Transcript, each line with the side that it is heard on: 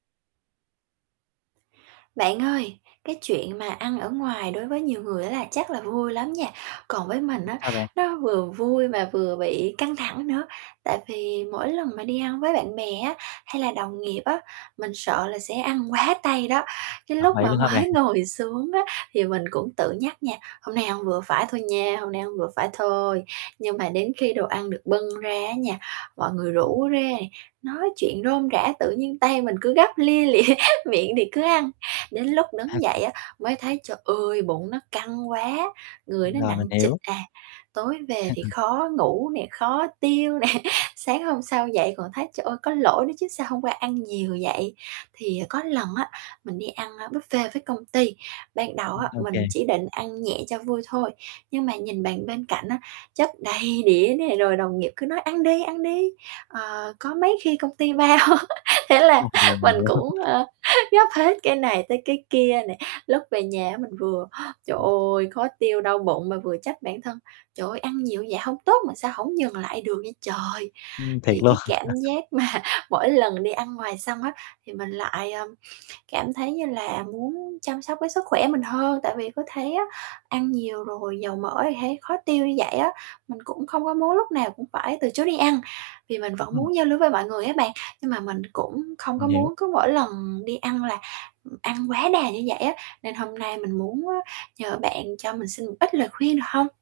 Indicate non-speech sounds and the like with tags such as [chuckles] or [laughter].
right: Bạn ơi, cái chuyện mà ăn ở ngoài đối với nhiều người á là chắc là vui lắm nha, còn với mình á,
left: Sao bạn?
right: nó vừa vui mà vừa bị căng thẳng nữa. Tại vì mỗi lần mà đi ăn với bạn bè á, hay là đồng nghiệp á, mình sợ là sẽ ăn quá tay đó, cái
left: Ờ,
right: lúc
left: vậy
right: mà
left: luôn hả bạn?
right: mới ngồi xuống á thì mình cũng tự nhắc nha: "Hôm nay ăn vừa phải thôi nha, hôm nay ăn vừa phải thôi." Nhưng mà đến khi đồ ăn được bưng ra á nha, mọi người
left: Ừm.
right: rủ rê, nói chuyện rôm rả tự nhiên tay mình cứ gắp lia lịa, miệng thì cứ ăn. Đến lúc đứng dậy
left: [unintelligible]
right: á, mới thấy, trời ơi, bụng nó căng quá! Người nó
left: Rồi, mình
right: nặng trịch
left: hiểu.
right: à, tối về thì
left: [chuckles]
right: khó ngủ nè, khó tiêu nè, sáng hôm sau dậy còn thấy, trời ơi, có lỗi nữa chứ sao hôm qua ăn nhiều vậy. Thì có lần á mình đi ăn, ơ, buffet với công ty, ban đầu
left: Ừ,
right: á,
left: ô
right: mình
left: kê.
right: chỉ định ăn nhẹ cho vui thôi, nhưng mà nhìn bàn bên cạnh á, chất đầy đĩa nè, rồi đồng nghiệp cứ nói "Ăn đi, ăn đi, ờ, có mấy khi công ty bao." [laughs] thế là
left: Ừm, rồi, mình
right: mình
left: hiểu
right: cũng,
left: [unintelligible]
right: ơ, gắp hết cái này tới cái kia nè. Lúc về nhà á mình vừa, trời
left: Ừm.
right: ơi, khó tiêu, đau bụng mà vừa trách bản thân: "Trời ơi, ăn nhiều vậy hông tốt mà sao hổng dừng lại được vậy trời?"
left: Ừm, thiệt
right: Thì
left: luôn.
right: cái cảm
left: [chuckles]
right: giác mà mỗi lần đi ăn ngoài xong á thì mình lại, ờ, cảm thấy như là muốn chăm sóc cái sức khỏe mình hơn, tại vì cứ thấy á ăn nhiều rồi dầu mỡ thì thấy khó tiêu như vậy á. Mình cũng không có muốn lúc nào cũng phải từ chối đi ăn, vì mình vẫn
left: Ừm.
right: muốn giao lưu với mọi người á bạn, nhưng mà mình cũng không
left: Mình
right: có
left: hiểu.
right: muốn cứ mỗi lần đi ăn là, ừm, ăn quá đà như vậy á. Nên hôm nay mình muốn, ơ, nhờ bạn cho mình xin một ít lời khuyên được hông?